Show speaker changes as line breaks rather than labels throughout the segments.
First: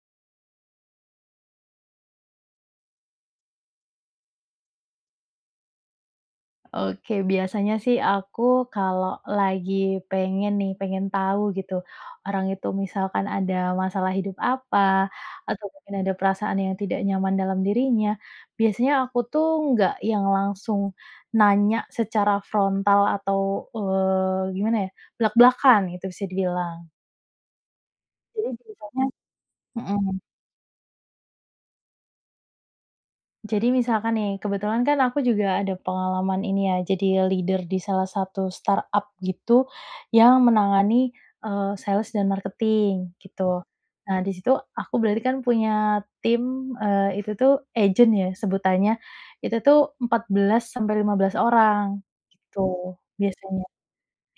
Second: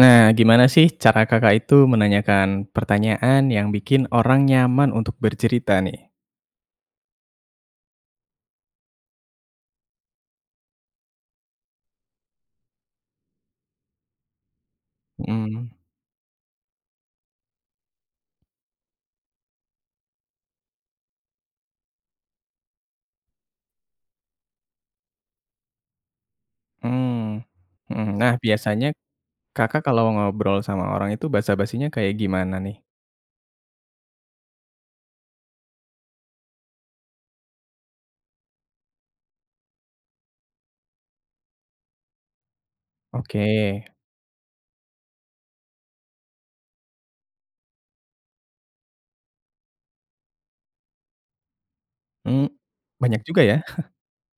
Nah, gimana sih, cara Kakak itu menanyakan pertanyaan yang bikin orang nyaman untuk bercerita nih?
Oke, biasanya sih aku kalau lagi pengen nih, pengen tahu gitu, orang itu misalkan ada masalah hidup apa atau
Hmm.
mungkin ada perasaan yang tidak nyaman dalam dirinya. Biasanya aku tuh nggak yang langsung nanya secara frontal atau, eee, gimana ya, blak-blakan itu bisa dibilang.
Hmm, hmm. Nah,
Jadi
biasanya
semisalnya
Kakak kalau
hmm.
ngobrol sama orang itu basa-basinya kayak gimana nih?
Jadi misalkan nih, kebetulan kan aku juga ada pengalaman ini ya, jadi leader di salah satu startup gitu, yang menangani, eee, sales dan marketing, gitu.
Oke.
Nah, di situ aku berarti kan punya tim, eee, itu tuh agent ya sebutannya, itu tuh 14 sampai 15 orang,
M
gitu
banyak juga ya.
biasanya.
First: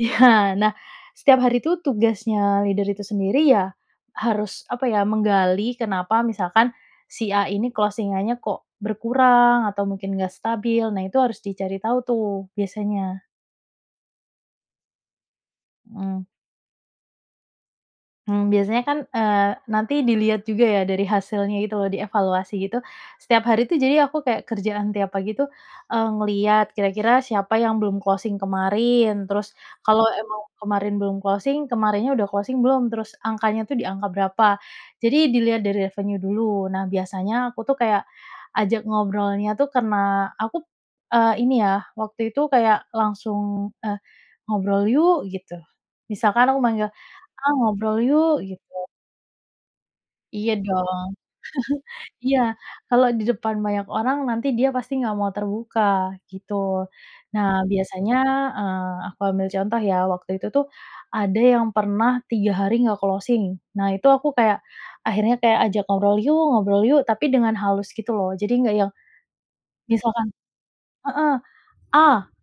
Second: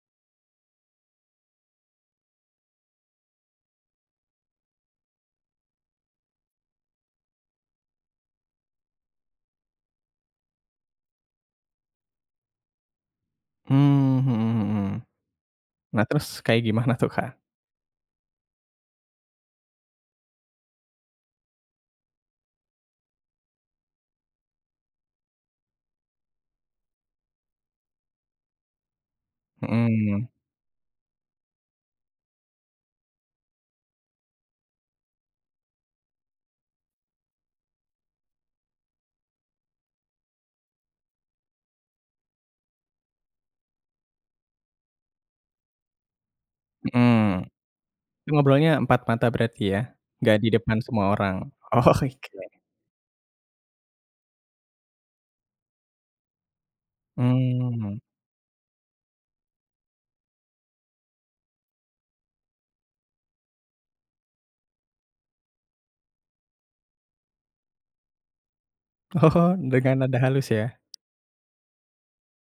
Iya, nah setiap hari tuh tugasnya leader itu sendiri ya, harus apa ya, menggali kenapa misalkan si A ini closing-annya, kok berkurang atau mungkin nggak stabil, nah itu harus dicari tahu tuh, biasanya.
Mmm, hmm hmm. Nah,
Mmm.
terus kayak gimana tuh, Kak?
Mmm, biasanya kan, eee, nanti dilihat juga ya, dari hasilnya itu loh, dievaluasi gitu, setiap hari tuh, jadi aku kayak kerjaan tiap pagi tuh, eee, ngelihat kira-kira siapa yang belum closing kemarin. Terus kalau
Mhm.
emang kemarin belum closing kemarinnya udah closing belum? Terus angkanya tuh di angka berapa? Jadi dilihat dari revenue dulu. Nah biasanya aku tuh kayak, ajak ngobrolnya tuh kena, aku, eee, ini ya waktu itu kayak langsung, eee, "Ngobrol yuk!" gitu. Misalkan aku manggil,
Mhm.
"Ah ngobrol
Itu
yuk,"
ngobrolnya
gitu.
empat mata berarti ya, enggak di
Iya
depan semua
dong.
orang? oke
Iya, kalau di depan banyak orang nanti dia pasti nggak mau terbuka, gitu. Nah
Mmm, hmm.
biasanya, eee, aku ambil contoh ya, waktu itu tuh, ada yang pernah 3 hari nggak closing. Nah itu aku kayak, akhirnya kayak ajak ngobrol yuk ngobrol yuk, tapi dengan halus gitu loh. Jadi nggak yang,
Oh, dengan nada
misalkan
halus ya?
heeh, "A!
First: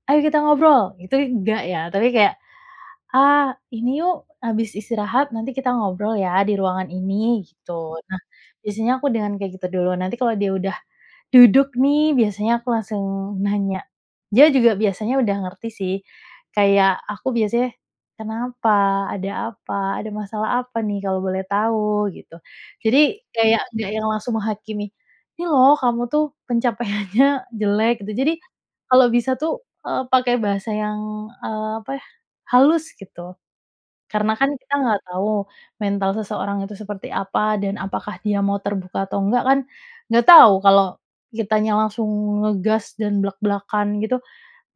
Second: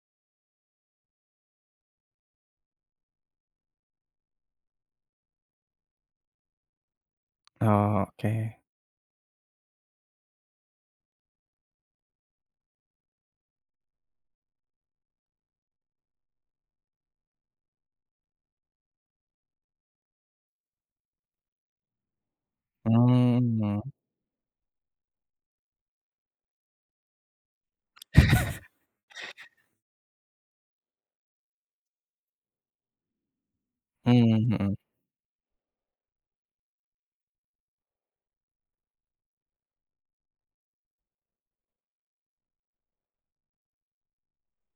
Ayo kita ngobrol" gitu enggak ya. Tapi kayak, "A ini yuk, habis istirahat nanti kita ngobrol ya di ruangan ini," gitu.
Oh,
Nah,
oke.
biasanya aku dengan kayak gitu duluan, nanti kalau dia udah, duduk nih biasanya aku langsung nanya, dia juga biasanya udah ngerti sih, kayak aku biasanya, "Kenapa? Ada apa? Ada masalah apa nih kalau boleh tahu?" gitu. Jadi, kayak nggak
Mmm.
yang langsung menghakimi, "Ini loh kamu tuh pencapaiannya jelek." Jadi, kalau bisa tuh, eee, pakai bahasa yang, eee, apa ya, halus gitu. Karena
Mmm,
kan kita
mhm.
nggak tahu, mental seseorang itu seperti apa, dan apakah dia mau terbuka atau nggak kan, enggak tahu kalau kitanya langsung ngegas dan blak-blakan, gitu,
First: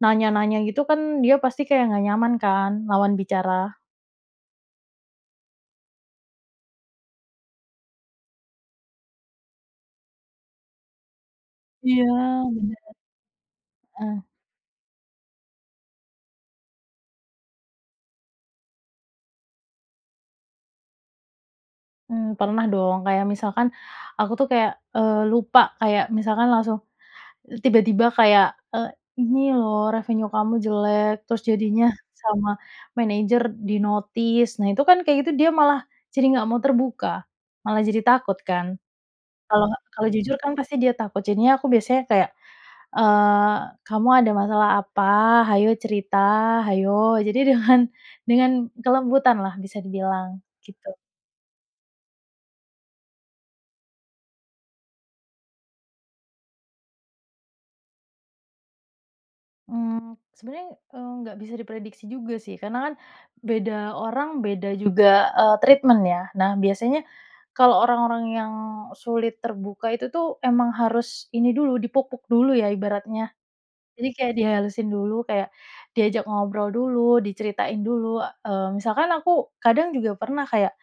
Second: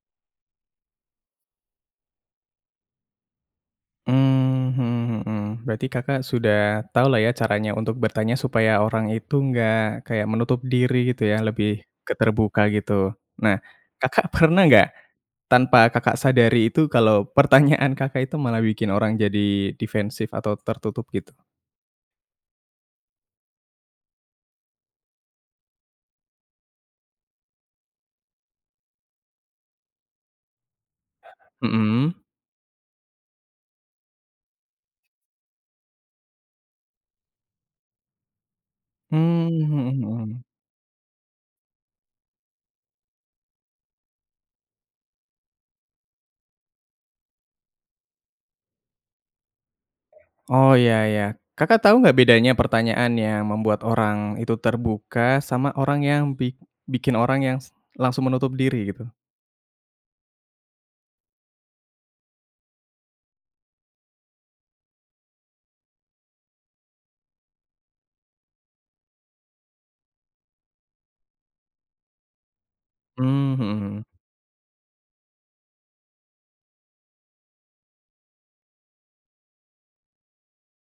nanya-nanya gitu kan, dia pasti kayak nggak nyaman kan, lawan bicara.
Mmm, mhm mhm. Berarti Kakak sudah tahulah ya caranya untuk bertanya supaya orang itu enggak kayak menutup diri gitu ya, lebih
Iya,
ke terbuka
benar.
gitu. Nah,
Eh.
Kakak pernah enggak, tanpa Kakak sadari itu kalau pertanyaan Kakak itu malah bikin orang jadi defensif atau tertutup gitu?
Mmm, pernah dong kayak misalkan, aku tuh kayak, eee, lupa, kayak misalkan langsung, tiba-tiba kayak, "Eee, ini loh revenue kamu jelek, terus jadinya,
Hmm.
sama manager di-notice. "Nah, itu kan kayak gitu dia malah jadi nggak mau terbuka, malah jadi takut kan?
Mmm,
Kalau
mhm
kalau jujur
mhm.
kan pasti dia takut, jadinya aku biasanya kayak, eee, "Kamu ada masalah apa? hayo cerita, hayo." Jadi dengan dengan kelembutan lah bisa dibilang,
Oh,
gitu.
ya ya, Kakak tahu enggak bedanya pertanyaan yang membuat orang itu terbuka, sama orang yang bi bikin orang yang s langsung menutup diri gitu?
Mmm, sebenarnya, eee, nggak bisa diprediksi juga sih. Karena kan beda orang, beda juga, eee, treatment ya. Nah, biasanya, kalau orang-orang yang sulit terbuka itu tuh, emang harus ini dulu, dipuk-puk dulu ya, ibaratnya.
Mmm, mhm mhm.
Jadi kayak dihalusin dulu, kayak diajak ngobrol dulu, diceritain dulu. Eee, misalkan aku, kadang juga pernah kayak,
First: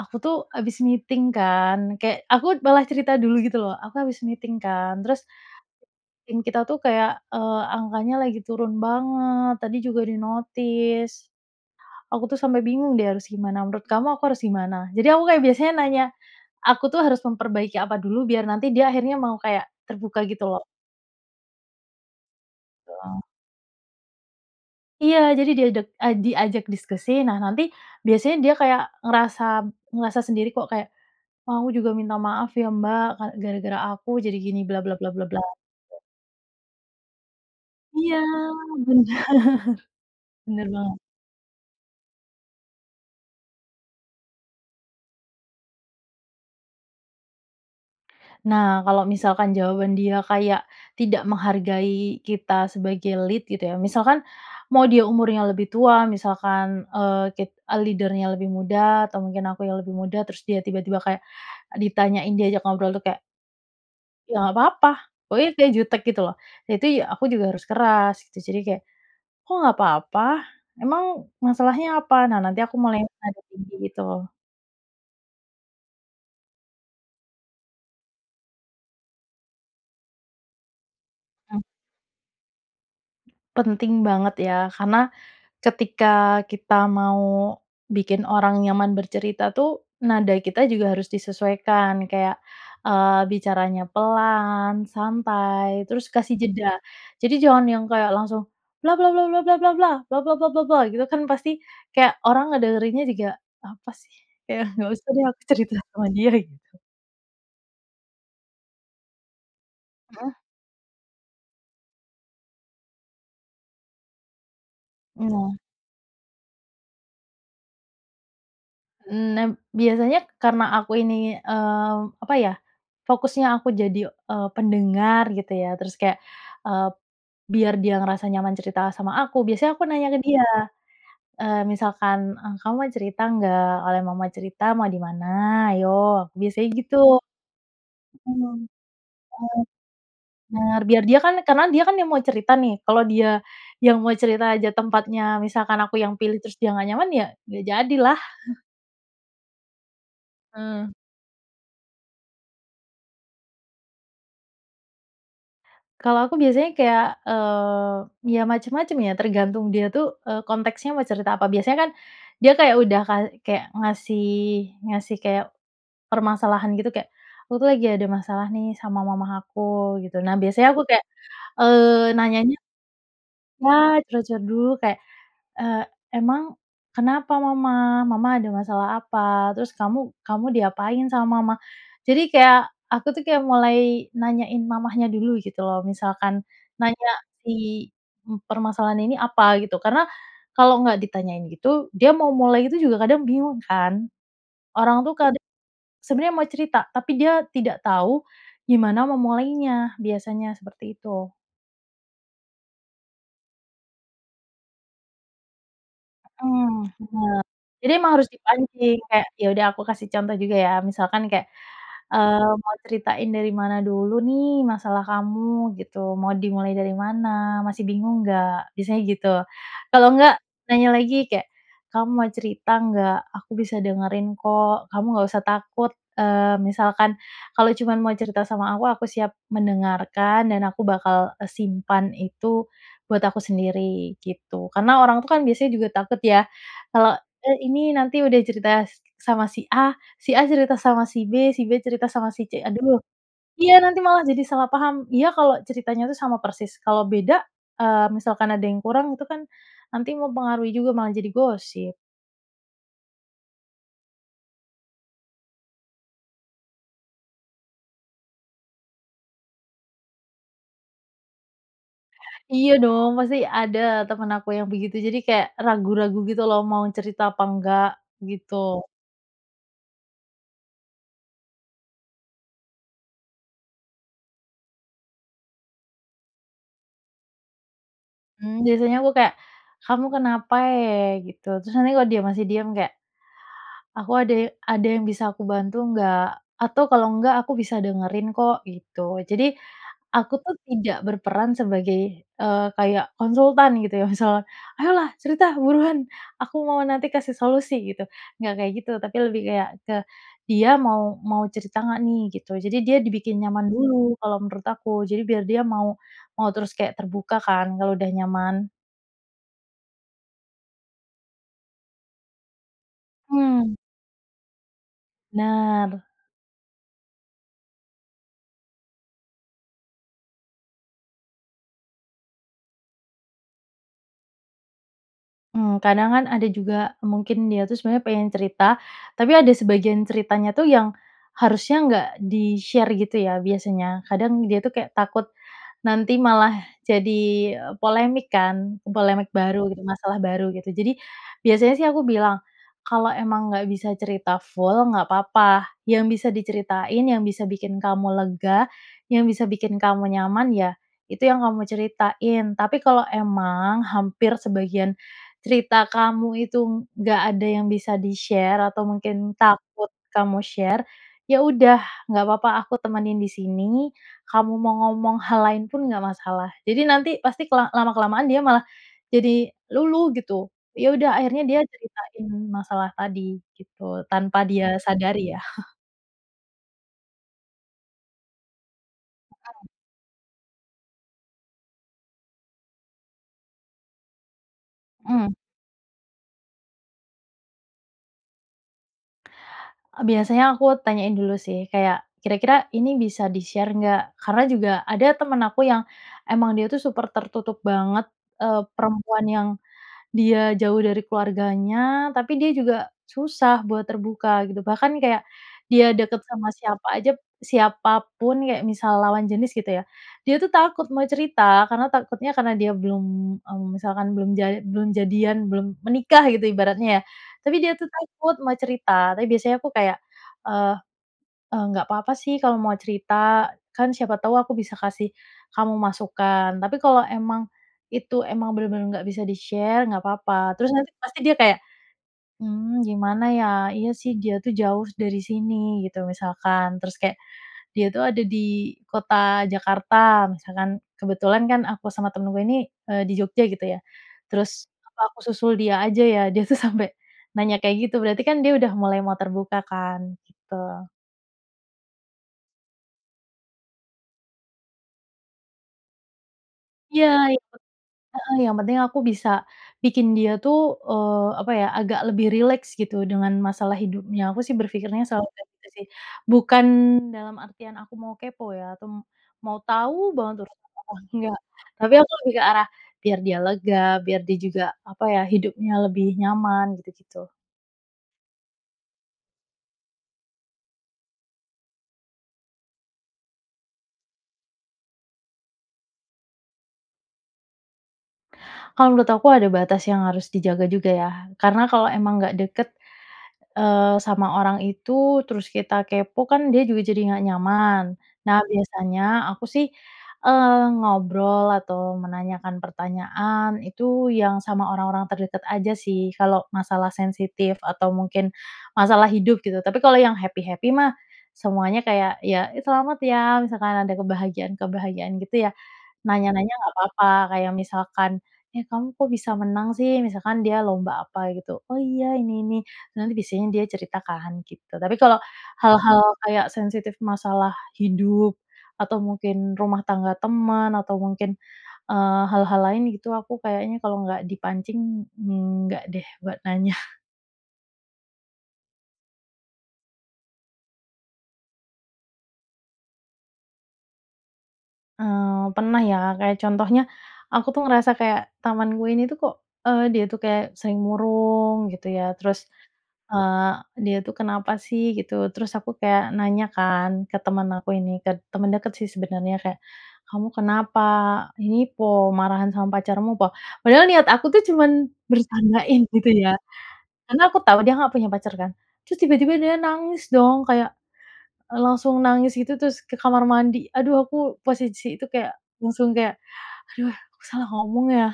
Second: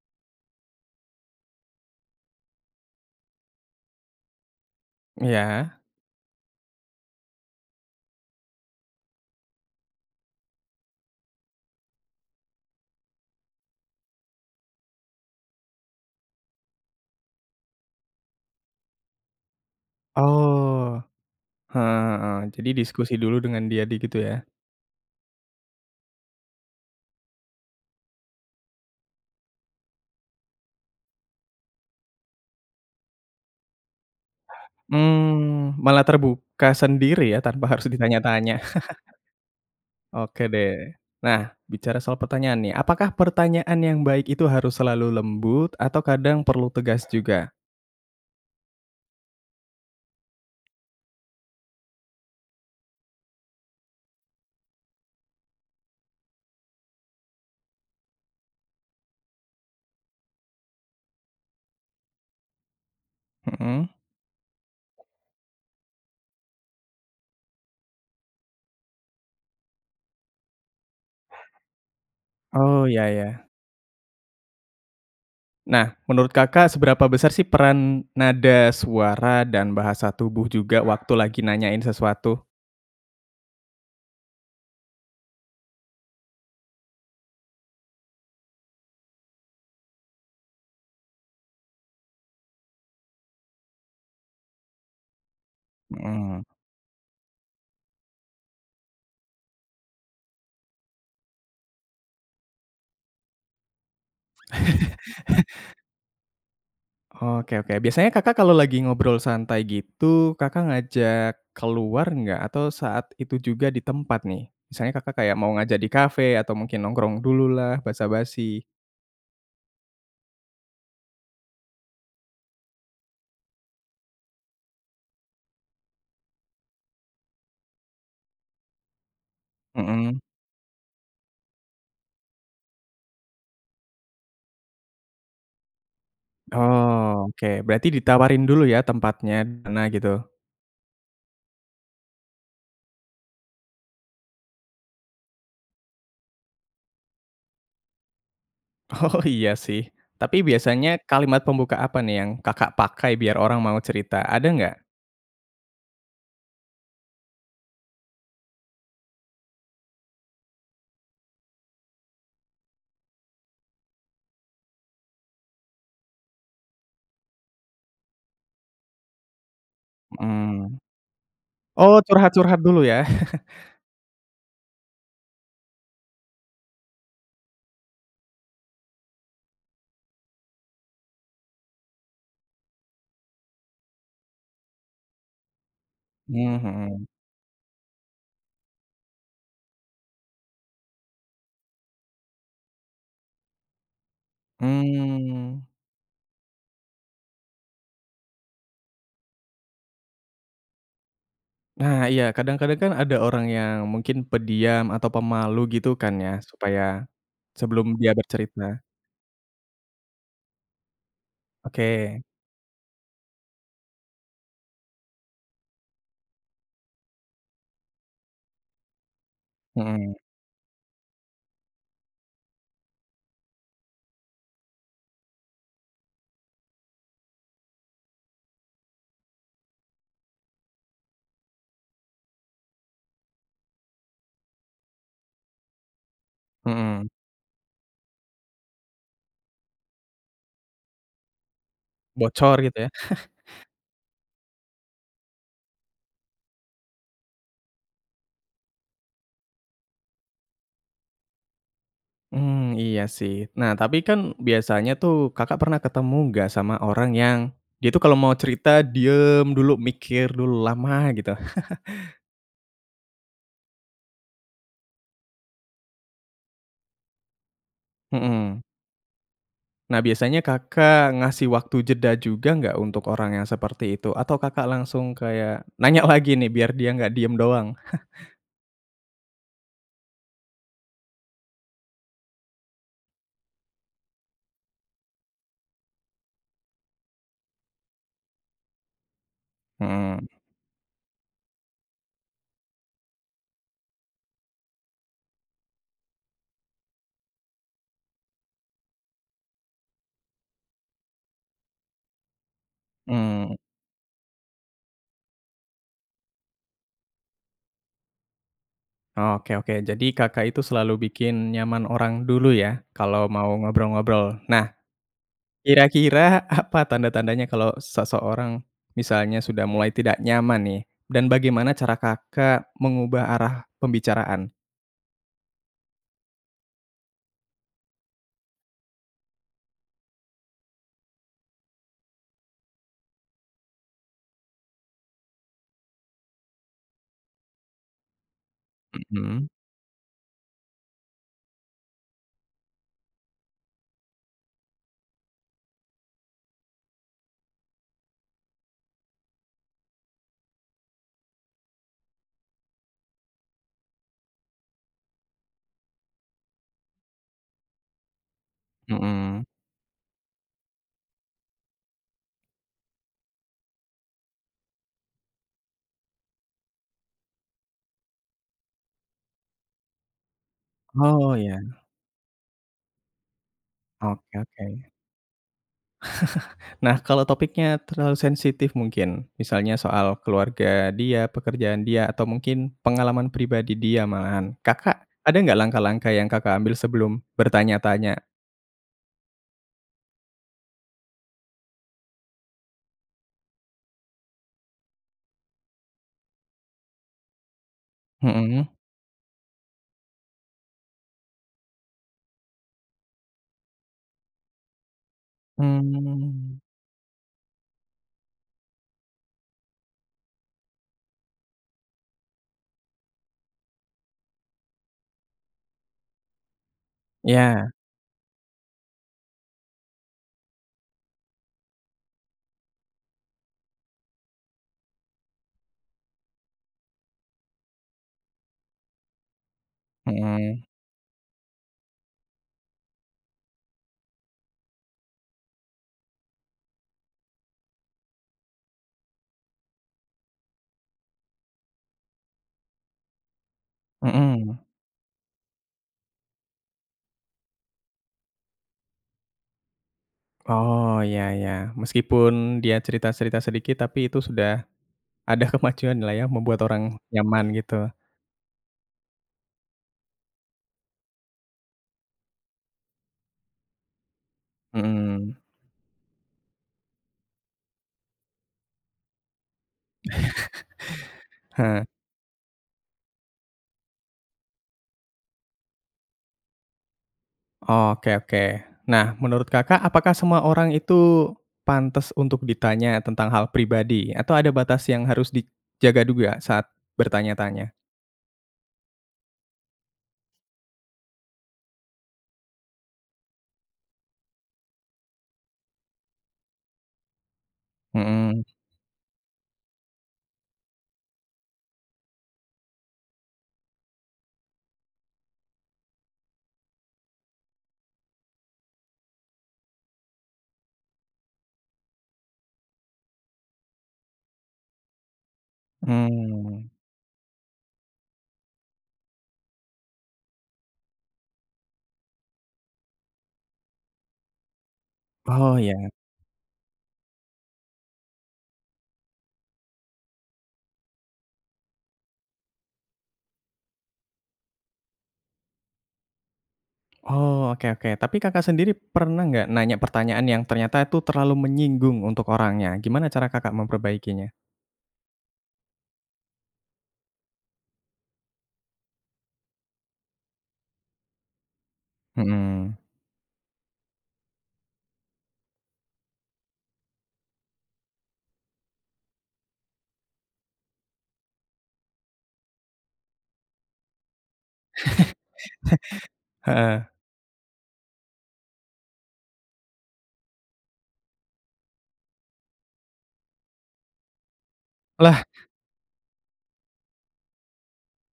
aku tuh habis meeting kan, kayak, aku malah cerita dulu gitu loh, "aku habis meeting kan, terus"
Iya?
"tim kita tuh kayak, eee, angkanya lagi turun banget, tadi juga di-notice. Aku tuh sampai bingung deh harus gimana, menurut kamu aku harus gimana?" Jadi aku kayak biasanya nanya, aku tuh harus memperbaiki apa dulu, biar nanti dia akhirnya, mau kayak terbuka gitu loh.
Oh, heeh heeh, jadi diskusi
[unintelligible]
dulu dengan dia di gitu ya?
Iya, jadi diadek ah, diajak diskusi. Nah nanti, biasanya dia kayak ngerasa ngerasa sendiri kok, kayak, "Wah aku juga minta maaf ya Mbak, ka gara-gara aku jadi gini," bla bla bla bla bla.
Mmm, malah
[unintelligible]
terbuka sendiri ya tanpa harus
Iya,
ditanya-tanya?
benar
Oke
benar banget.
deh, nah bicara soal pertanyaan nih, apakah pertanyaan yang baik itu harus selalu lembut, atau kadang perlu tegas juga?
Nah kalau misalkan jawaban dia kayak, tidak menghargai kita sebagai lead, gitu ya. Misalkan, mau dia umurnya lebih tua, misalkan, eee, kit ah, leader-nya lebih muda atau mungkin aku yang lebih muda, terus dia tiba-tiba kayak ditanyain, diajak ngobrol tuh kayak
Hmm.
"ya nggak papa," pokoknya kayak jutek gitu loh. Jati aku juga harus keras gitu, jadi kayak, "Kok nggak papa? Emang, masalahnya apa?" nah nanti aku
Oh,
mulai
ya
nada
ya.
tinggi gitu loh.
Nah, menurut Kakak seberapa besar sih peran, nada suara dan bahasa tubuh juga waktu lagi
Mmm.
nanyain sesuatu?
Penting banget ya, karena, ketika kita mau bikin orang nyaman bercerita tuh, nada kita juga harus disesuaikan kayak, eee, bicaranya pelan, santai, terus kasih
Mhm.
jeda. Jadi jangan yang kayak langsung, bla bla bla bla bla bla bla, bla bla bla bla bla gitu kan pasti, kayak orang ngederinnya juga, "Apa sih?" Kayak, "Nggak usah deh aku cerita sama dia," gitu.
Oke oke, biasanya Kakak kalau lagi ngobrol santai
Hmm.
gitu, Kakak ngajak keluar enggak? Atau saat itu juga di tempat nih, misalnya Kakak kayak mau
Nah.
ngajak di cafe, atau mungkin nongkrong dulu lah basa-basi.
Mmm, nah, biasanya karena aku ini, eee, apa ya, fokusnya aku jadi, eee, pendengar, gitu ya. Terus kayak, eee, biar dia ngerasa nyaman cerita sama aku, biasanya aku nanya ke
Mhm.
dia, eee, misalkan, "Eh, kamu mau cerita nggak? Kalau memang mau cerita, mau di mana? Ayo," aku biasanya gitu.
Oh oke, berarti ditawarin dulu
[unintelligible]
ya, tempatnya di mana gitu?
Benar, biar dia kan karena dia kan yang mau cerita nih, kalau dia yang mau cerita aja tempatnya, misalkan aku yang pilih, terus dia, nggak nyaman ya nggak jadi lah.
Oh iya sih, tapi
Mmm.
biasanya kalimat pembuka apa nih yang Kakak pakai biar orang mau cerita, ada nggak?
Kalau aku biasanya kayak, eee, ya, macam-macam, ya, tergantung dia, tuh, eee, konteksnya mau cerita apa. Biasanya, kan, dia kayak udah kay kayak ngasih ngasih kayak permasalahan, gitu. Kayak, "Aku, tuh, lagi ada masalah, nih, sama mama aku," gitu. Nah, biasanya
Mmm.
aku kayak,
Oh,
eee, nanyanya
curhat-curhat dulu, ya.
nah, curhat-curhat dulu, kayak, "Eee, emang kenapa mama? Mama ada masalah apa? Terus kamu kamu diapain sama mama?" Jadi kayak aku, tuh, kayak mulai nanyain mamanya dulu, gitu, loh. Misalkan
Hmm, mhm.
nanya si permasalahannya ini apa, gitu, karena kalau nggak ditanyain gitu, dia mau mulai itu juga kadang bingung, kan. Orang, tuh, kadang
Mmm.
sebenarnya mau cerita tapi dia tidak tau gimana memulainya, biasanya seperti itu.
Nah, iya, kadang-kadang, kan, ada orang yang mungkin pendiam atau pemalu, gitu, kan, ya.
M mmm,
Supaya
bener.
sebelum
Jadi
dia
emang harus
bercerita.
dipancing, kayak, ya, udah, aku kasih contoh juga, ya, misalkan kayak,
Oke.
eee, "Mau ceritain dari mana dulu, nih, masalah kamu?" gitu. "Mau dimulai dari mana? Masih bingung nggak?" Biasanya gitu. Kalau
Mhm.
nggak, nanya lagi kayak, "Kamu mau cerita nggak? Aku bisa dengerin, kok, kamu nggak usah takut, eee, misalkan kalau cuman mau cerita sama aku, aku siap mendengarkan dan aku bakal, eee, simpan itu buat aku sendiri." gitu. Karena orang itu, kan, biasanya juga takut, ya,
Mhm.
kalau, eh, ini, nanti udah cerita sama si A, si A cerita sama si B, si B cerita sama si
Bocor,
C,
gitu, ya.
aduh iya, nanti malah jadi salah paham. Iya kalau ceritanya, tuh, sama persis. Kalau beda, eee, misalkan ada yang kurang itu, kan, nanti mempengaruhi juga, malah jadi gosip.
Mmm, iya, sih. Nah, tapi, kan, biasanya, tuh, Kakak pernah ketemu nggak sama orang yang dia, tuh, kalau mau cerita diem dulu, mikir dulu lama, gitu?
Iya, dong, pasti ada teman aku yang begitu. Jadi kayak ragu-ragu, gitu, loh, mau cerita apa enggak, gitu.
Mhm. Nah, biasanya Kakak ngasih waktu jeda juga nggak untuk orang yang seperti itu? Atau Kakak langsung kayak nanya lagi, nih, biar dia nggak diem doang?
Mmm, biasanya aku kayak, "Kamu kenapa e?" Gitu. Terus, nanti kalau dia masih diam kayak, "Aku ada ada yang bisa aku bantu nggak? Atau kalau nggak, aku bisa dengerin, kok," gitu. Jadi
Mhm.
aku, tuh, tidak berperan sebagai, eee, kayak konsultan, gitu, ya, misal, "Ayolah cerita, buruan! Aku mau nanti kasih solusi," gitu. Nggak kayak gitu, tapi lebih kayak ke dia mau mau cerita nggak, nih, gitu. Jadi dia dibikin
Mmm.
nyaman dulu kalau menurut aku, jadi biar dia mau mau terus kayak terbuka, kan, kalau udah nyaman.
Oh, oke oke. Jadi Kakak itu selalu bikin nyaman orang dulu, ya, kalau mau
Mmm.
ngobrol-ngobrol. Nah,
Benar.
kira-kira apa tanda-tandanya kalau seseorang misalnya sudah mulai tidak nyaman, nih, dan bagaimana cara Kakak mengubah arah pembicaraan?
Mmm. Kadang, kan, ada juga mungkin dia, tuh, sebenarnya pengen cerita, tapi ada sebagian ceritanya, tuh, yang harusnya nggak di-share, gitu, ya, biasanya. Kadang dia, tuh, kayak takut nanti malah jadi polemik, kan, polemik
Mhm.
baru, masalah baru, gitu. Jadi biasanya, sih, aku bilang, "Kalau emang nggak bisa cerita full, nggak papa. Yang bisa diceritain, yang bisa bikin kamu lega, yang bisa bikin kamu nyaman, ya, itu yang kamu ceritain. Tapi, kalau emang hampir sebagian cerita kamu itu nggak ada yang bisa di-share, atau mungkin
Mhm.
takut kamu share, ya, udah nggak papa, aku temenin di sini, kamu mau ngomong hal lain pun nggak masalah." Jadi nanti pasti kela lama-kelamaan dia malah jadi luluh, gitu. Ya, udah,
Oh,
akhirnya
ya.
dia ceritain masalah tadi, gitu.
Oke
Tanpa dia
oke.
sadari, ya.
Nah, kalau topiknya terlalu sensitif mungkin,
[unintelligible]
misalnya soal keluarga dia, pekerjaan dia, atau mungkin pengalaman pribadi dia malahan, Kakak
Mmm.
ada nggak langkah-langkah yang Kakak ambil sebelum bertanya-tanya?
Eee, biasanya aku tanyain dulu, sih. Kayak, kira-kira ini bisa di-share, nggak? Karena juga ada teman aku yang emang dia, tuh, super tertutup banget, eee,
Mhm.
perempuan yang dia jauh dari keluarganya, tapi dia juga susah buat terbuka, gitu. Bahkan, nih, kayak dia dekat sama
Mmm.
siapa aja, siapa pun, kayak misal lawan jenis, gitu ya, dia, tuh, takut mau cerita, karena takutnya karena dia belum, mmm, misalkan belum jal belum jadian, belum menikah, gitu, ibaratnya, ya. Tapi
Iya.
dia, tuh, takut mau cerita. Tapi biasanya aku kayak, eee eee, "Nggak papa, sih, kalau mau cerita. Kan, siapa tau aku bisa kasih kamu masukan. Tapi kalau emang itu emang benar-benar nggak bisa di-share, nggak papa."
Mhm.
Terus nanti pasti dia kayak, "Mmm, gimana, ya? Iya, sih, dia, tuh, jauh dari sini." Gitu misalkan. Terus kayak, "Dia, tuh, ada di kota Jakarta." Misalkan. Kebetulan, kan, aku sama temenku ini, eee, di Jogja, gitu, ya.
Mhm.
Terus, "Apa aku susul dia aja, ya?" Dia, tuh, sampai nanya kayak gitu. Berarti, kan, dia udah mulai mau terbuka, kan. Gitu.
Oh, ya ya. Meski pun dia cerita-cerita sedikit, tapi itu sudah ada kemajuan, lah, ya, membuat orang
Iya,
nyaman,
itu.
gitu.
Heeh. Yang penting aku bisa bikin dia, tuh, eee, apa, ya, agak lebih rileks, gitu, dengan masalah hidupnya. Aku, sih, berpikirnya selalu
Mhm.
kayak gitu, sih. Bukan dalam artian aku mau kepo, ya, atau mau tau banget urusan orang, enggak.
Heeh.
Tapi aku lebih ke arah, biar dia lega, biar dia juga, apa, ya, hidupnya lebih nyaman, gitu-gitu.
Oke oke. Nah, menurut Kakak apakah semua orang itu pantas untuk ditanya tentang hal pribadi atau ada batas yang harus dijaga juga saat bertanya-tanya?
Kalau menurut aku ada batas yang harus dijaga juga, ya, karena kalau emang nggak dekat, eee, sama orang itu terus kita kepo, kan, dia juga jadi nggak nyaman. Nah,
Mhm.
biasanya aku, sih, eee, ngobrol atau menanyakan pertanyaan itu yang sama orang-orang terdekat aja, sih, kalau masalah sensitif atau mungkin masalah hidup, gitu, tapi kalau yang happy-happy, mah, semuanya kayak, ya, "Ih, selamat, ya." Misalkan ada kebahagiaan-kebahagiaan, gitu, ya, nanya-nanya
Mmm.
nggak papa, kayak misalkan, "Eh, kamu kok bisa menang, sih?" Misalkan dia lomba apa, gitu, "Oh, iya, ini ini." Nanti biasanya dia cerita, kan, gitu. Tapi kalau
Oh, iya.
hal-hal kayak sensitif masalah hidup, atau mungkin rumah tangga teman, atau mungkin, eee, hal-hal lain, gitu, aku kayaknya kalau nggak dipancing enggak, deh, buat nanya.
Oh, oke oke. Tapi Kakak sendiri pernah nggak nanya pertanyaan yang ternyata tu terlalu menyinggung untuk orangnya? Gimana cara Kakak memperbaikinya?
Eee, pernah, ya, kayak contohnya, aku, tuh, ngerasa kayak temanku ini, tuh, kok, eee, dia itu kayak sering murung, gitu, ya, terus,
Mhm.
eee, dia, tuh, kenapa, sih, gitu, terus aku kayak nanya, kan, ke teman aku ini, ke teman dekat, sih, sebenarnya, kayak, "Kamu kenapa, ini po? Marahan sama pacarmu po?" Padahal niat aku tuh cuman bercandain, gitu, ya,
Heeh.
karena aku tau dia nggak punya pacar, kan, terus tiba-tiba dia nangis, dong, kayak, eee, langsung nangis, gitu, terus ke kamar mandi. Aduh, aku posisi itu
Lah.
kayak langsung kayak, "Aduh, aku salah ngomong, ya,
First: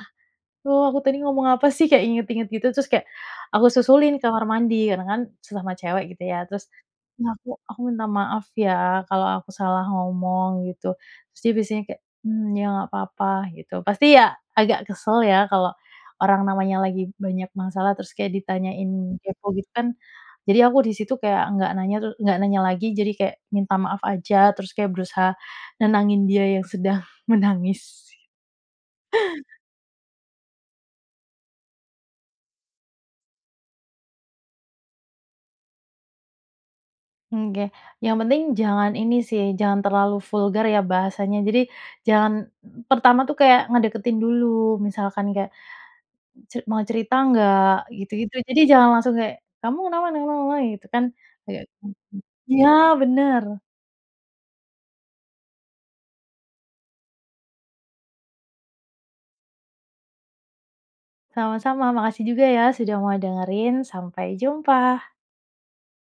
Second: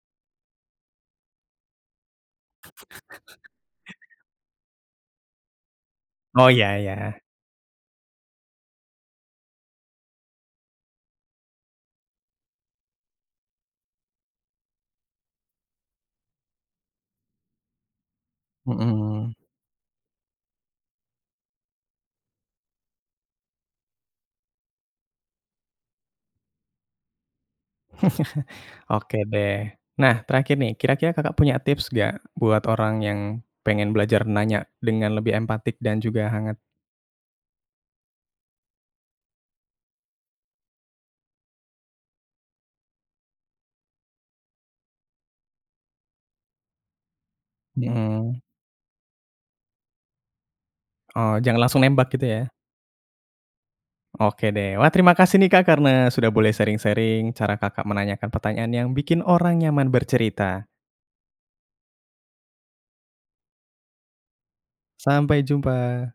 duh, aku tadi ngomong apa, sih?" Kayak ingat-ingat, gitu terus, kayak aku susulin ke kamar mandi karena, kan, sesama cewek, gitu, ya,
Oh,
terus,
iya iya.
"Ya, aku aku minta maaf, ya, kalau aku salah ngomong." Gitu, terus dia biasanya kayak, mmm, "Ya nggak apa-apa." Gitu. Pasti, ya, agak kesel, ya, kalau orang namanya lagi banyak masalah terus kayak ditanyain
Mhm.
kepo, gitu, kan, jadi aku di situ kayak nggak nanya, tuh nggak nanya lagi jadi kayak minta maaf aja, terus kayak berusaha nenangin dia yang sedang menangis.
Oke, deh. Nah, terakhir, nih, kira-kira Kakak punya tips nggak buat orang yang pengen belajar nanya dengan lebih empatik dan juga hangat?
Nggeh, yang penting jangan ini, sih, jangan terlalu vulgar, ya, bahasanya, jadi jangan pertama, tuh, kayak ngedeketin dulu, misalkan kayak, "Ce mau cerita nggak?" Gitu-gitu,
Mhm.
jadi jangan langsung kayak, "Kamu kenapa?" [unintelligible] Gitu, kan.
Oh,
Ya,
jangan langsung
mhm.
nembak, gitu, ya?
Iya, benar.
Oke, deh. Wah, terima kasih, nih, Kak, karena sudah boleh sharing-sharing cara Kakak menanyakan pertanyaan yang bikin orang nyaman bercerita.
Sama-sama, makasih juga, ya, sudah mau dengerin, sampai jumpa.
Sampai jumpa.